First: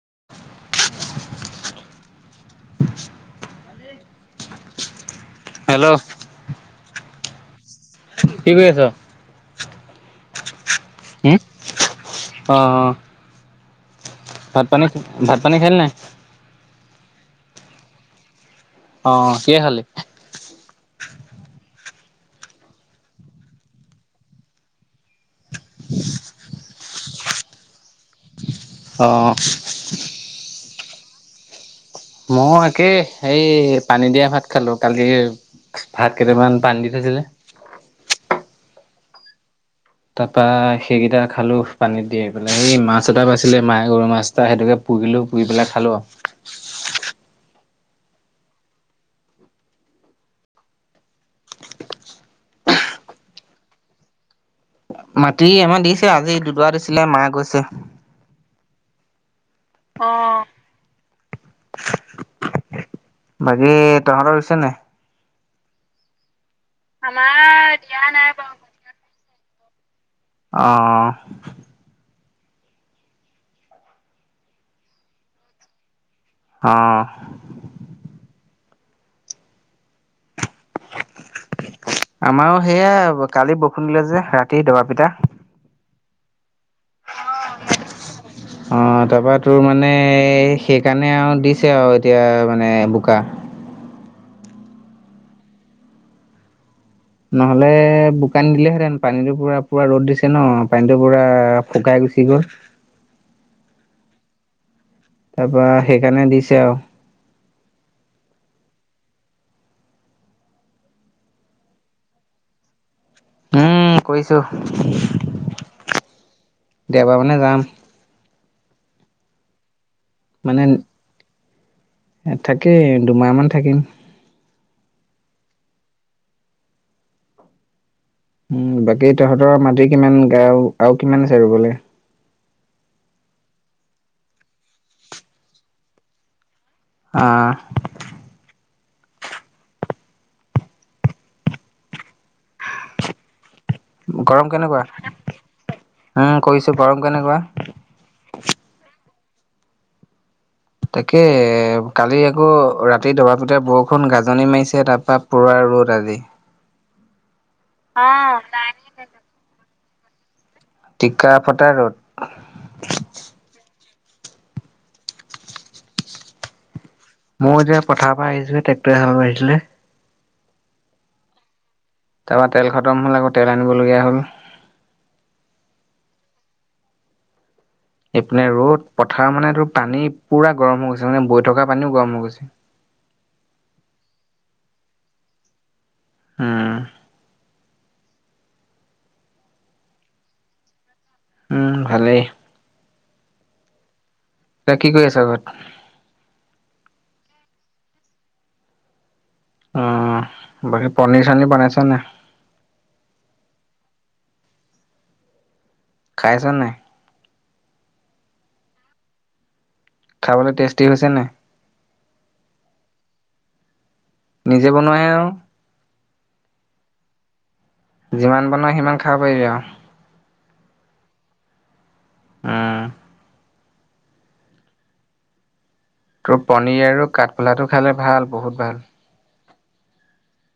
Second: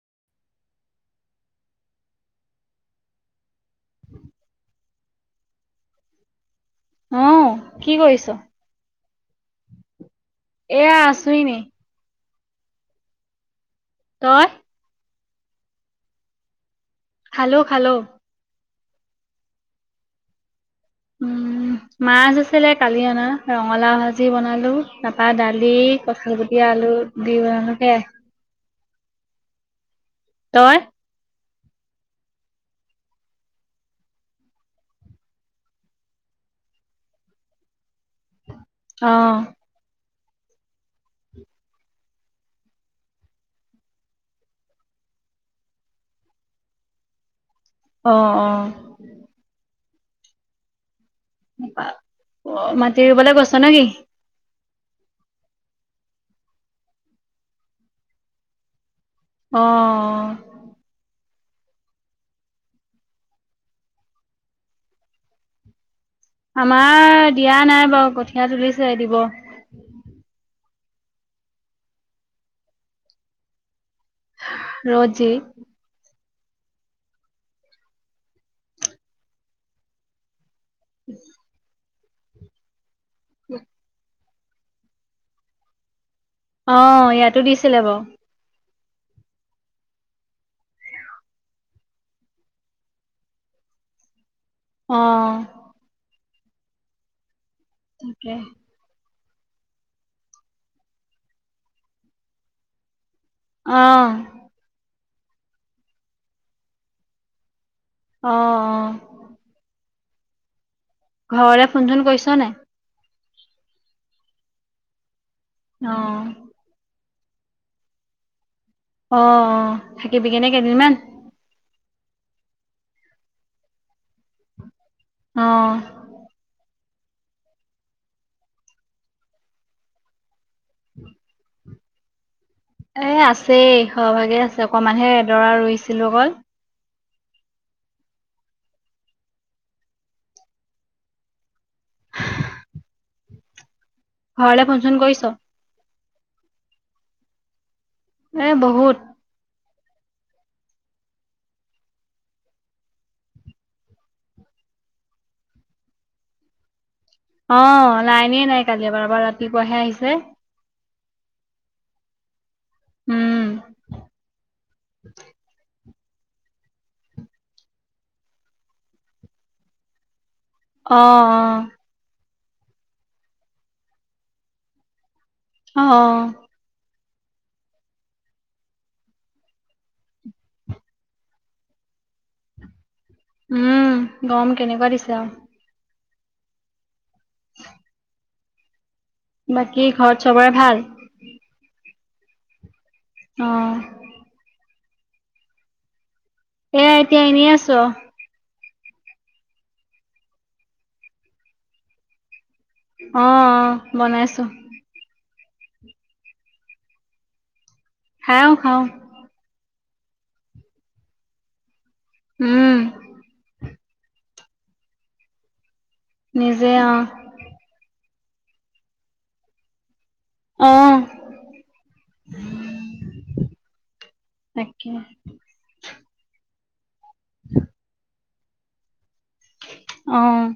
[inaudible] Hello অ' কি কৰি আছ? এয়া, আছো হুম, এনেই। অ' তই ভাত পানী, ভাত পানী খালি নাই? খালো, খালো। অ', কিহে খালি? উম' মাছ আছিলে কালি অনা, ৰঙালাও ভাজি বনালো, তাপা দালি, কঁঠাল গুটি আলু দি বনালো সেয়াই। অ' তই? ময়ো একেই, এই পানী দিয়া ভাত খালো কালিৰ ভাত কেইটামান পানী দি থৈছিলে অ' তাপা সেইকেইটা খালোঁ পানীত তিয়াই পেলাই, সেই মাছ এটা পাইছিলে মায়ে গৰৈ মাছ এটা, সেইটোকে পু পুৰিলো, পুৰি পেলাই খালোঁ আৰু। [inaudible] অ', অ'। [unintelligible] মাটি ৰুবলে গৈছ নে কি? মাটি আমাৰ দিছে, আজি দুডৰা দিছিলে, মা গৈছে। অ' বাকী তহঁতৰ ৰুইছে নাই? আমাৰ দিয়া নাই বাৰু, কঠীয়া তুলিছে, দিব। অ' ৰ'দ যি অ' [inaudible] আমাৰো সেয়া, কালি বৰষুণ দিলে যে, ৰাতি দবাপিটা অ', ইয়াতো দিছিলে বাৰু। অ', তাৰপা তোৰ মানে এই সেইকাৰণে আৰু দিছে আৰু এতিয়া মানে বোকা। অ' নহলে তাকে বোকা নিদিলেহেঁতেন। পানীটো পুৰা-পুৰা ৰ'দ দিছে ন, পানীটো পুৰা শুকাই গুচি গ'ল অ' তাৰপা সেইকাৰণে দিছে আৰু। অ', অ'। ঘৰলে ফোনচোন কৰিছ নে নাই? উম। কৰিছোঁ। অ দেওবাৰ মানে যাম। অ', অ' থাকিবিগেনে কেইদিনমান? তাকেই দুমাহমান থাকিম। অ'। উম, বাকী তহঁতৰ মাটি কিমানগাল আৰু কিমান আছে ৰুবলৈ? এ, আছেই সৰহভাগে আছে। অকমানহে এডৰা ৰুইছিলোঁ অকল। আহ। গৰম ঘৰলে কেনেকুৱা? ফোন চোন কৰিছ? উম, কৰিছো। গৰম কেনেকুৱা? এ, বহুত। তাকে এ, কালি আকৌ ৰাতি দবাপিটা বৰষুণ, গাজনি মাৰিছে, তাৰ পৰা পুৰা ৰ'দ আজি। অ' লাইনে নাই কালিৰ পৰা। এবাৰ ৰাতিপুৱাহে আহিছে। টিকা ফটা ৰ'দ। উম। মই যেতিয়া পথাৰৰ পৰা আহিছিলো, ট্ৰেক্টৰে হাল বাই আছিলে। অ', অ'। তাৰপা তেল খতম হ'ল আকৌ তেল আনিবলগীয়া হ'ল। অ'। এইপিনে ৰ'দ। পথাৰ মানে তোৰ পানী পুৰা গৰম হৈ গৈছে মানে বৈ থকা পানীও গৰম হৈ গৈছে। উম, গম কেনেকুৱা দিছো আৰু। উম। বাকী ঘৰত চবৰে ভাল? উম, ভালেই। অ'। এতিয়া কৰি আছা ঘৰত? এয়া এতিয়া এনেই আছো। অ' বাকী পনীৰ চনিৰ বনাইছ নাই? অ', অ' বনাইছোঁ। খাইছ নে নাই? খাওঁ খাওঁ। খাবলৈ টেষ্টি হৈছে নে নাই? উম। নিজে বনোৱাহে আৰু। নিজে অ'। যিমান বনাই সিমান খাব পাৰিবি আৰু। অ'। উম। তাকে। তোৰ পনীৰ আৰু কাঠফোলাটো খালে ভাল বহুত ভাল। অ'।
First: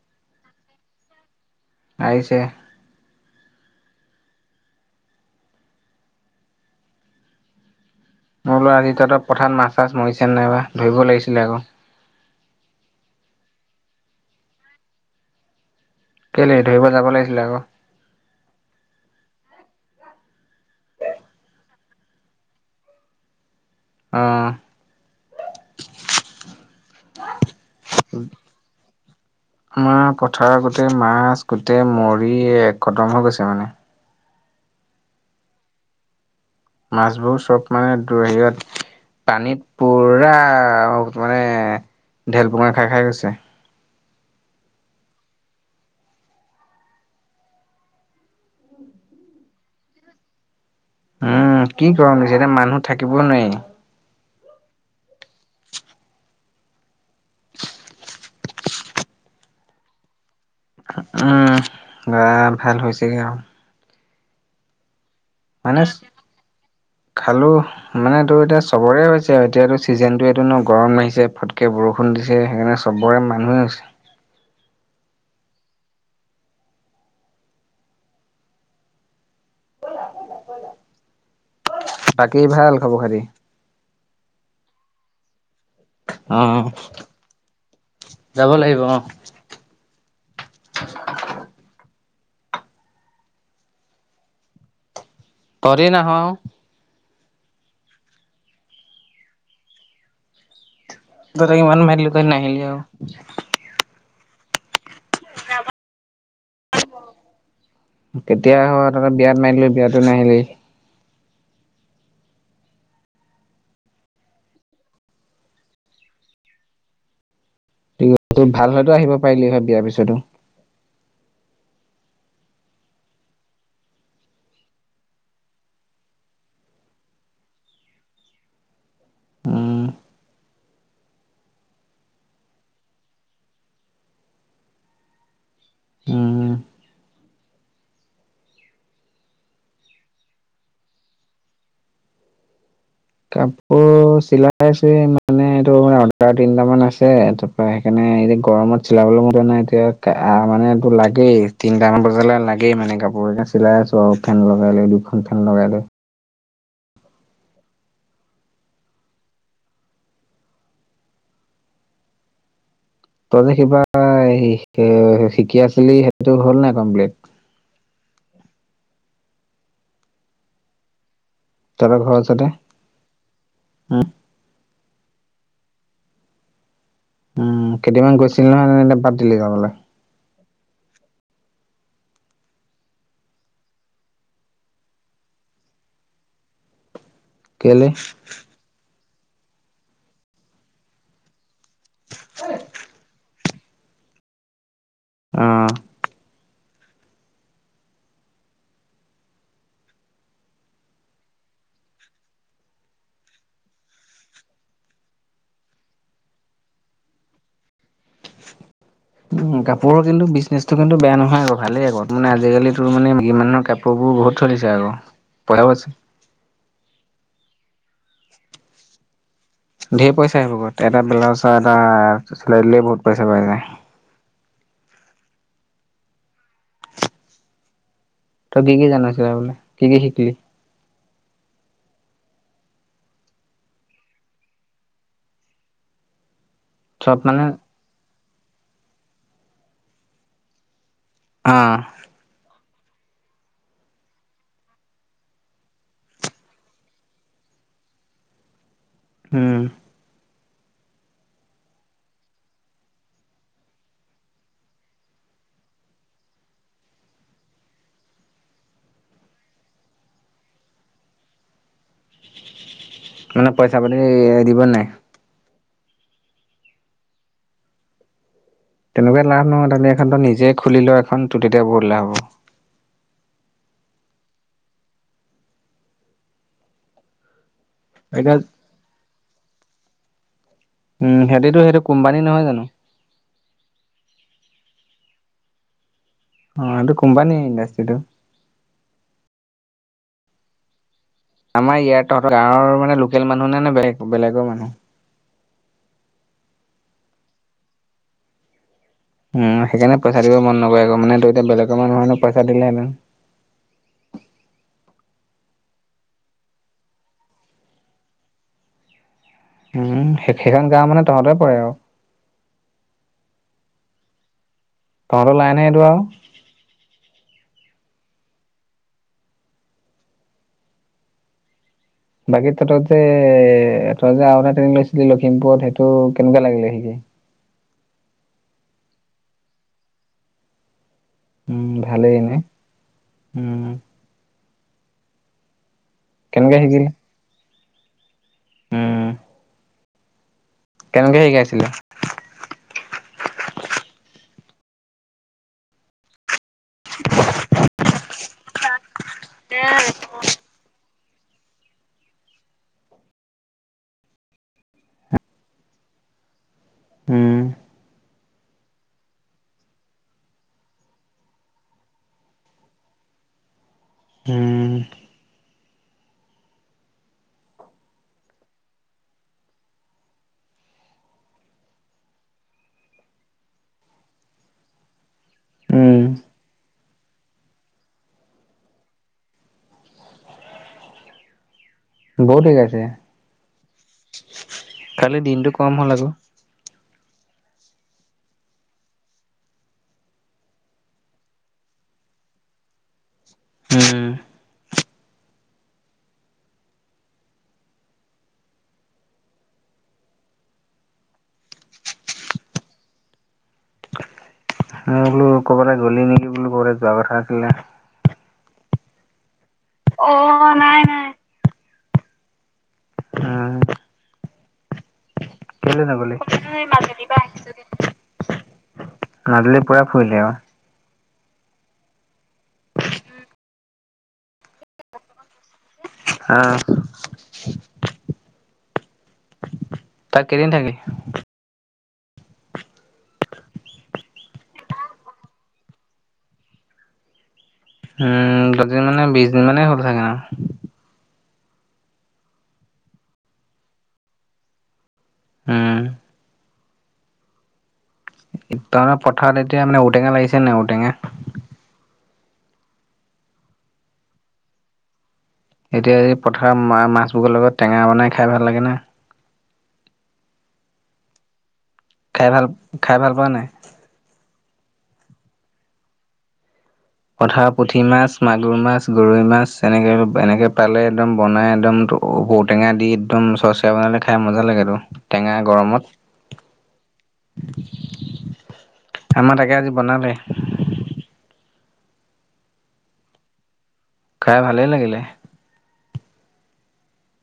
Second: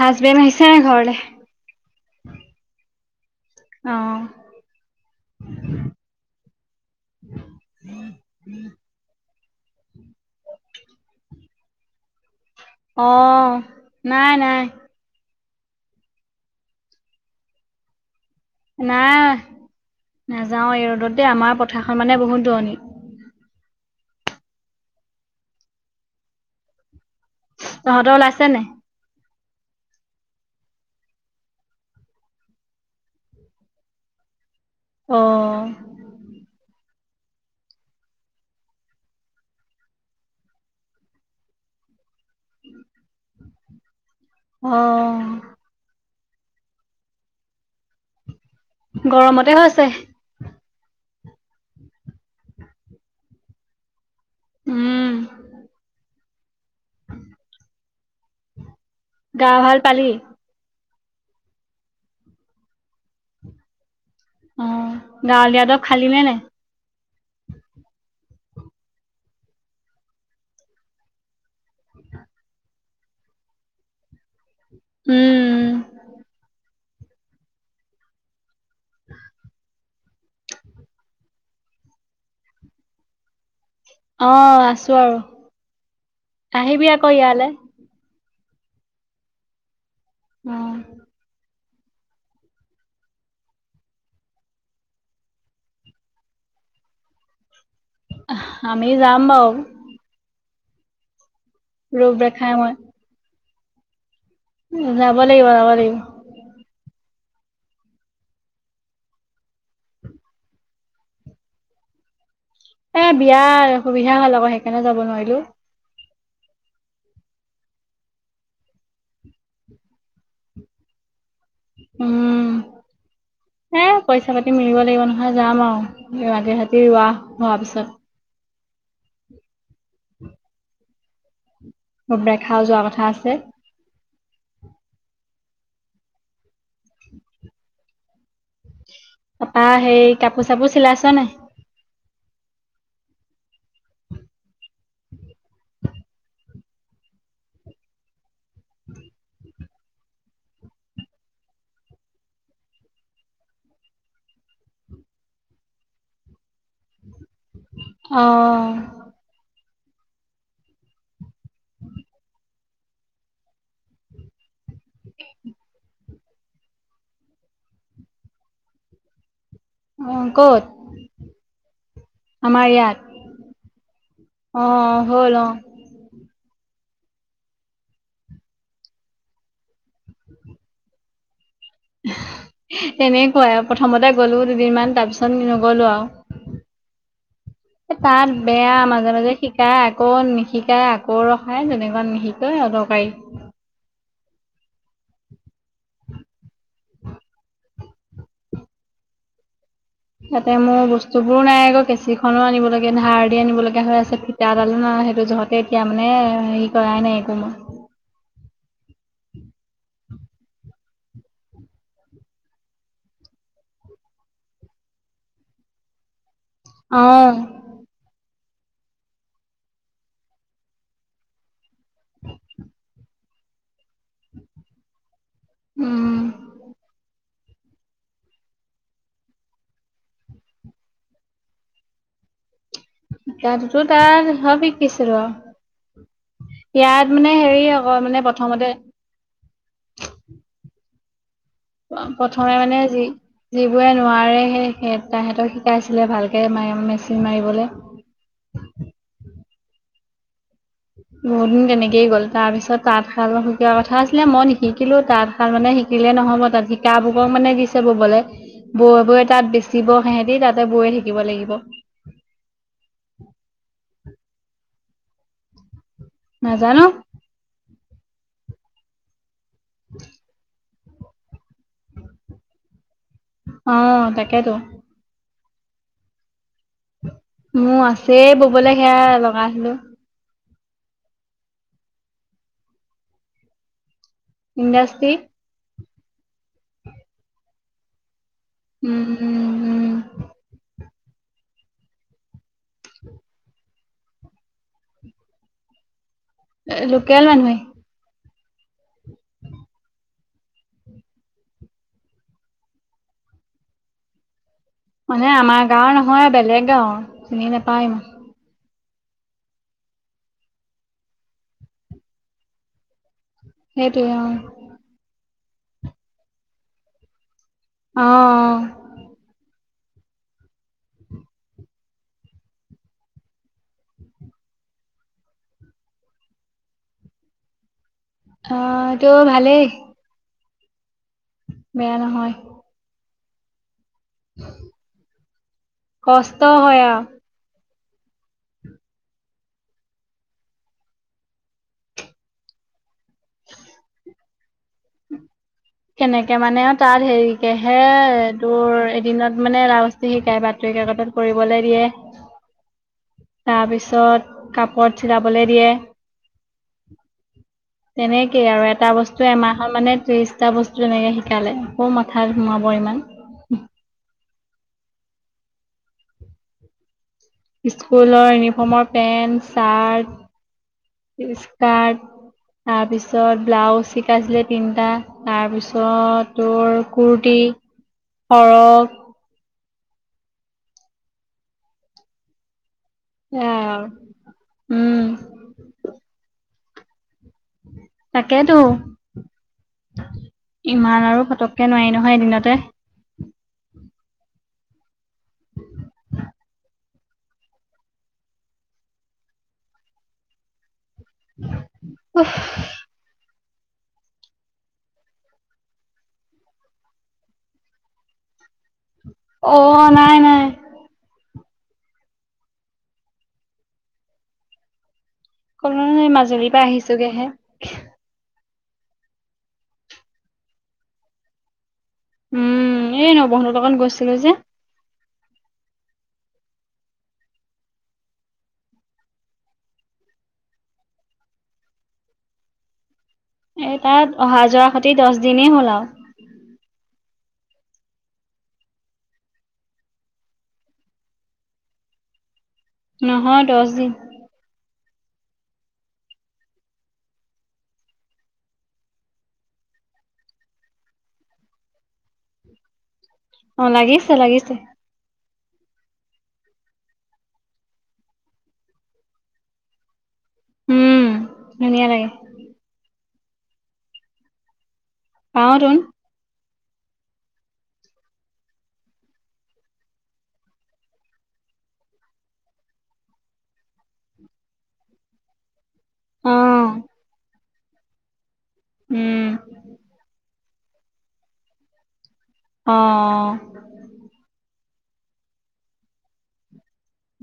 হাজবেন আহিছে ঘৰলে। আহিছে। অ'। মোৰ বোলো আজি তহঁতৰ পথাৰত মাছ চাছ মৰিছে নে নাইবা, ধৰিব লাগিছিলে আকৌ। অ' নাই নাই। কেলৈ ধৰিব যাব লাগিছিলে আকৌ নাই। নাযাও এই ৰ'দত দ আমাৰ পথাৰখন মানে বহুত দূৰণি অ', তহঁতৰ ওলাইছে নে আমাৰ পথাৰ গোটেই মাছ গোটেই মৰি একতম হৈ গৈছে মানে অ', মাছবোৰ চব মানে হেৰিত পানীত পুৰা মানে ঢেল পঙা খাই খাই গৈছে। অ', গৰমতে হৈ হৈছে। উম কি কৰম নি এতিয়া মানুহ থাকিবই নোৱাৰি। উম', গা ভাল পালি? উম গৰা ভাল হৈছেগৈ আৰু অ', গাঁৱলীয়া দৰৱ মানে খালি নে নাই? খালো মানে তোৰ এতিয়া চবৰে হৈছে। এতিয়াতো চিজনতটো এইো ন গৰম নিছে ফটকে বৰষুণ দিছে সেইকাৰণে চবৰে মানুহে হৈছে। উম', [inaudible] বাকেই ভাল খবৰ খতি অ', আছো আৰু অ আহিবি আকৌ ইয়ালৈ। যাব লাগিব অ' [unintelligible] তহঁতি নাহো। আমি যাম বাৰু তহঁতক কিমান মাতি কৰি ত ৰূপৰেখাই নাহিলি অ', যবা লাগিব। যাব লাগিব। কেতিয়া তহঁত বিয়াত মাতিলোঁ বিয়াতো নাহিলি। এ বিয়াৰ সুবিধা হলোঁ সেইকাৰণে যাব নোৱাৰিলো। তোৰ ভাল হয়তো আহিব পাৰিলি হয় বিয়াৰ পিছতো। উম', এ পইচা-পাতি মিলিব লাগিব নহয় যাম আৰু ৰাতি ৰাতি ৰোৱা হোৱাৰ পিছত। উম বেটাও যোৱা কথা আছে। উম তাৰ পৰা সেই কাপোৰ চাপোৰ চিলাইছা নে নাই? কাপোৰ চিলাইছ মানে এইটো অৰ্ডাৰ তিনটামান আছে তাৰ পৰা সেইকাৰণে গৰমত চিলাবলৈ মন যোৱা নাই। এতিয়া মানে এইটো লাগেই তিনিটামান বজালে লাগেই মানে কাপোৰ এ চিলাই আছো আৰু ফেন লগাই। দুখন ফেন লগাইলো। অ', [inaudible] তই যে কিবা শিকি আছিলি সেইটো হ'ল নে নাই কমপ্লিট? অ', ক'ত, তাৰা ঘৰ আছে দে আমাৰ ইয়াত অ', হ'ল অ' উম কেইদিনামান গৈছিল নহয় নে বাদ দিলি যাবলৈ। এনেকুৱাই আৰু প্ৰথমতে গলো দুদিন মান তাৰ পিছত নগলো কেলে আৰু তাত বেয়া মাজে মাজে শিকাই আকৌ নিশিকাই আকৌ ৰ নাই তেনেকুৱা নিশিকায় অদৰকাৰী। আহ', ইয়াতে মোৰ বস্তু বোৰো নাই, আকৌ কেঁচিখনো আনিব লগে, ধাৰ দি আনিব লগা হৈ আছে ফিতাডালো নাই। সেইটো জহতে এতিয়া মানে হেৰি কৰাই নাই একো মই। উম, কাপোৰৰ কিন্তু বিজনেছটো কিন্তু বেয়া নহয় আকৌ ভালেই আকৌ মানে আজিকালিতো মানে মাইকী মানুহৰ কাপোৰবোৰ মোৰ বহুত চলিছে আকৌ পঢ়াবাচো অহ। ধেৰ পইচা আহিব, এটা ব্লাউজ এটা চিলাই দিলে বহুত পইচা পাই যায়। উম। তই কি কি জানো চিলাবলে, কি কি শিকিলি? শিকাতোটো তাৰ [unintelligible] শিকিছিলোঁ। ইয়াত মানে হেৰি আকৌ মানে প্ৰথমতে অ অহ, প্ৰথমে মানে আজি যিবোৰে নোৱাৰে সেই তাহঁতক শিকাইছিলে ভালকে মায়ে মেচিন মাৰিবলে। [unintelligible] উম। বহুত দিন তেনেকেই গ'ল, তাৰপিছত তাঁতশাল শিকোৱা কথা আছিলে মই নিশিকিলোঁ তাঁতশাল মানে শিকিল শিকিলে নহ'ব তাত শিকাবকো মানে দিছে ববলে। বৈ বৈ তাত বেচিব সেহঁতি তাতে বৈয়ে থাকিব লাগিব। [unintelligible] মানে পইচা পাতি দিব নে নাই? নাজানোঁ। তেনেকুৱা লাভ নহয় তাতে এখনতো নিজে খুলি লয় এখন তুলি দে বহুত লাভ হ'ব। অহ, তাকেতো। মোৰ আছে এতিয়া ব'বলে সেয়া লগাছিলোঁ। উম, সিহঁতেটো সেইটো কোম্পানী নহয় জানোঁ। ইণ্ডাষ্ট্ৰী। অহ, সেইটো কোম্পানীয়ে ইণ্ডাষ্ট্ৰিটো। উম', উম', উম'। আমাৰ ইয়াত তহঁতৰ গাঁৱৰ মানে লোকেল মানুহ নে, নে বেলেগ বেলেগৰ মানুহ। এ লোকেল মানুহয়েই। উম, সেইকাৰণে পইচা দিব মন নকৰে আকৌ মানে ত' এতিয়া বেলেগৰ মানুহ হ'লে পইচা দিলেহেঁতেন। মানে আমাৰ গাঁও নহয়, বেলেগ গাওঁৰ চিনি নাপাওঁ ইমান। উম, সেইখান গাওঁ মানে তহঁতৰ পৰে আৰু। সেইটোৱে অহ। তহঁতৰ লাইনে এইটো আৰু। অহ। বাকী তহঁত যে এ তই যে আৰু এটা ট্ৰেনিং লৈছিলি লখিমপুৰত, সেইটো কেনেকুৱা লাগিলে শিকি। [inaudible] অহ, সেইটো ভালেই। উম, বেয়া ভালেই নহয় নে উম। কষ্ট কেনেকে হয় শিকিলি? আৰু। উম। কেনেকে শিকাইছিলে? কেনেকে মানে তাত হেৰিকে হে তোৰ দিনত মানে ৰাউচতো শিকায় বাতৰি কাকতত কৰিবলৈ দিয়ে, তাৰপিছত কাপোৰত চিলাবলৈ দিয়ে। উম। তেনেকেই আৰু এটা বস্তু এমাহত মানে ত্ৰিশটা বস্তু তেনেকে শিকালে ক'ত মাথাত সোমাব ইমান। উম। উম স্কুলৰ ইউনিফৰ্মৰ পেন্ট চাৰ্ট। ইচৰ্কাত। তাৰপিছত ব্লাউজ শিকাইছিলে তিনটা, উম তাৰপিছত তোৰ কুৰ্তি টি, ফৰক। বহুত শিকাইছে। সেয়াই আৰু উম খালি দিনটো কম হ'ল আকৌ। তাকেইতো। ইমান আৰু ফটককে নোৱাৰি নহয় এদিনতে। উম উফ। মই বোলো ক'বালে গ'লি নেকি বোলো [unintelligible] অ', নাই, নাই। অ' নাই। উম কেলে [unintelligible] নগলি? মাজুলীৰ পৰা মাজুলীৰ আহিছোগেহে। মাজুলীৰ পুৰা ফুৰিলি আৰু। উম, এই নবৌহঁতৰ লগত গৈছিলো যে। অহ। তাক কেইদিন থাকিলি? এ তাত অহা যোৱা সতি দচ দিনেই হ'ল আৰু। উম, দচ দিন মানে বিচ দিন মানে হ'ল চাগে [unintelligible] নহয় দচ দিন। উম, তহঁতৰ পথাৰত এতিয়া মানে ঔটেঙা লাগিছে নাই ঔটেঙা? অ', লাগিছে লাগিছে। এতিয়া এই পথাৰ মা মাছবোৰৰ লগত টেঙা বনাই খাই ভাল লাগে নে? উম ধুনীয়া লাগে খাই ভাল, খাই ভাল পোৱা নে? পাওঁ টোন। পথাৰৰ পুঠি মাছ, মাগুৰ মাছ, গৰৈ মাছ, এনেকে এনেকে পালে একদম বনাই একদম ত ঔটেঙা দি একদম চচইয়া বনালে খাই মজা লাগেতো, টেঙা গৰমত। অঁ। আমাৰ তাকে আজি বনালে। অঁ। খাই ভালে লাগিলে।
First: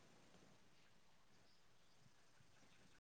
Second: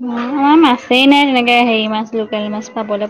অ আমাৰ মাছেই নাই তেনেকে হেৰি মাছ লোকেল মাছ পাবলে।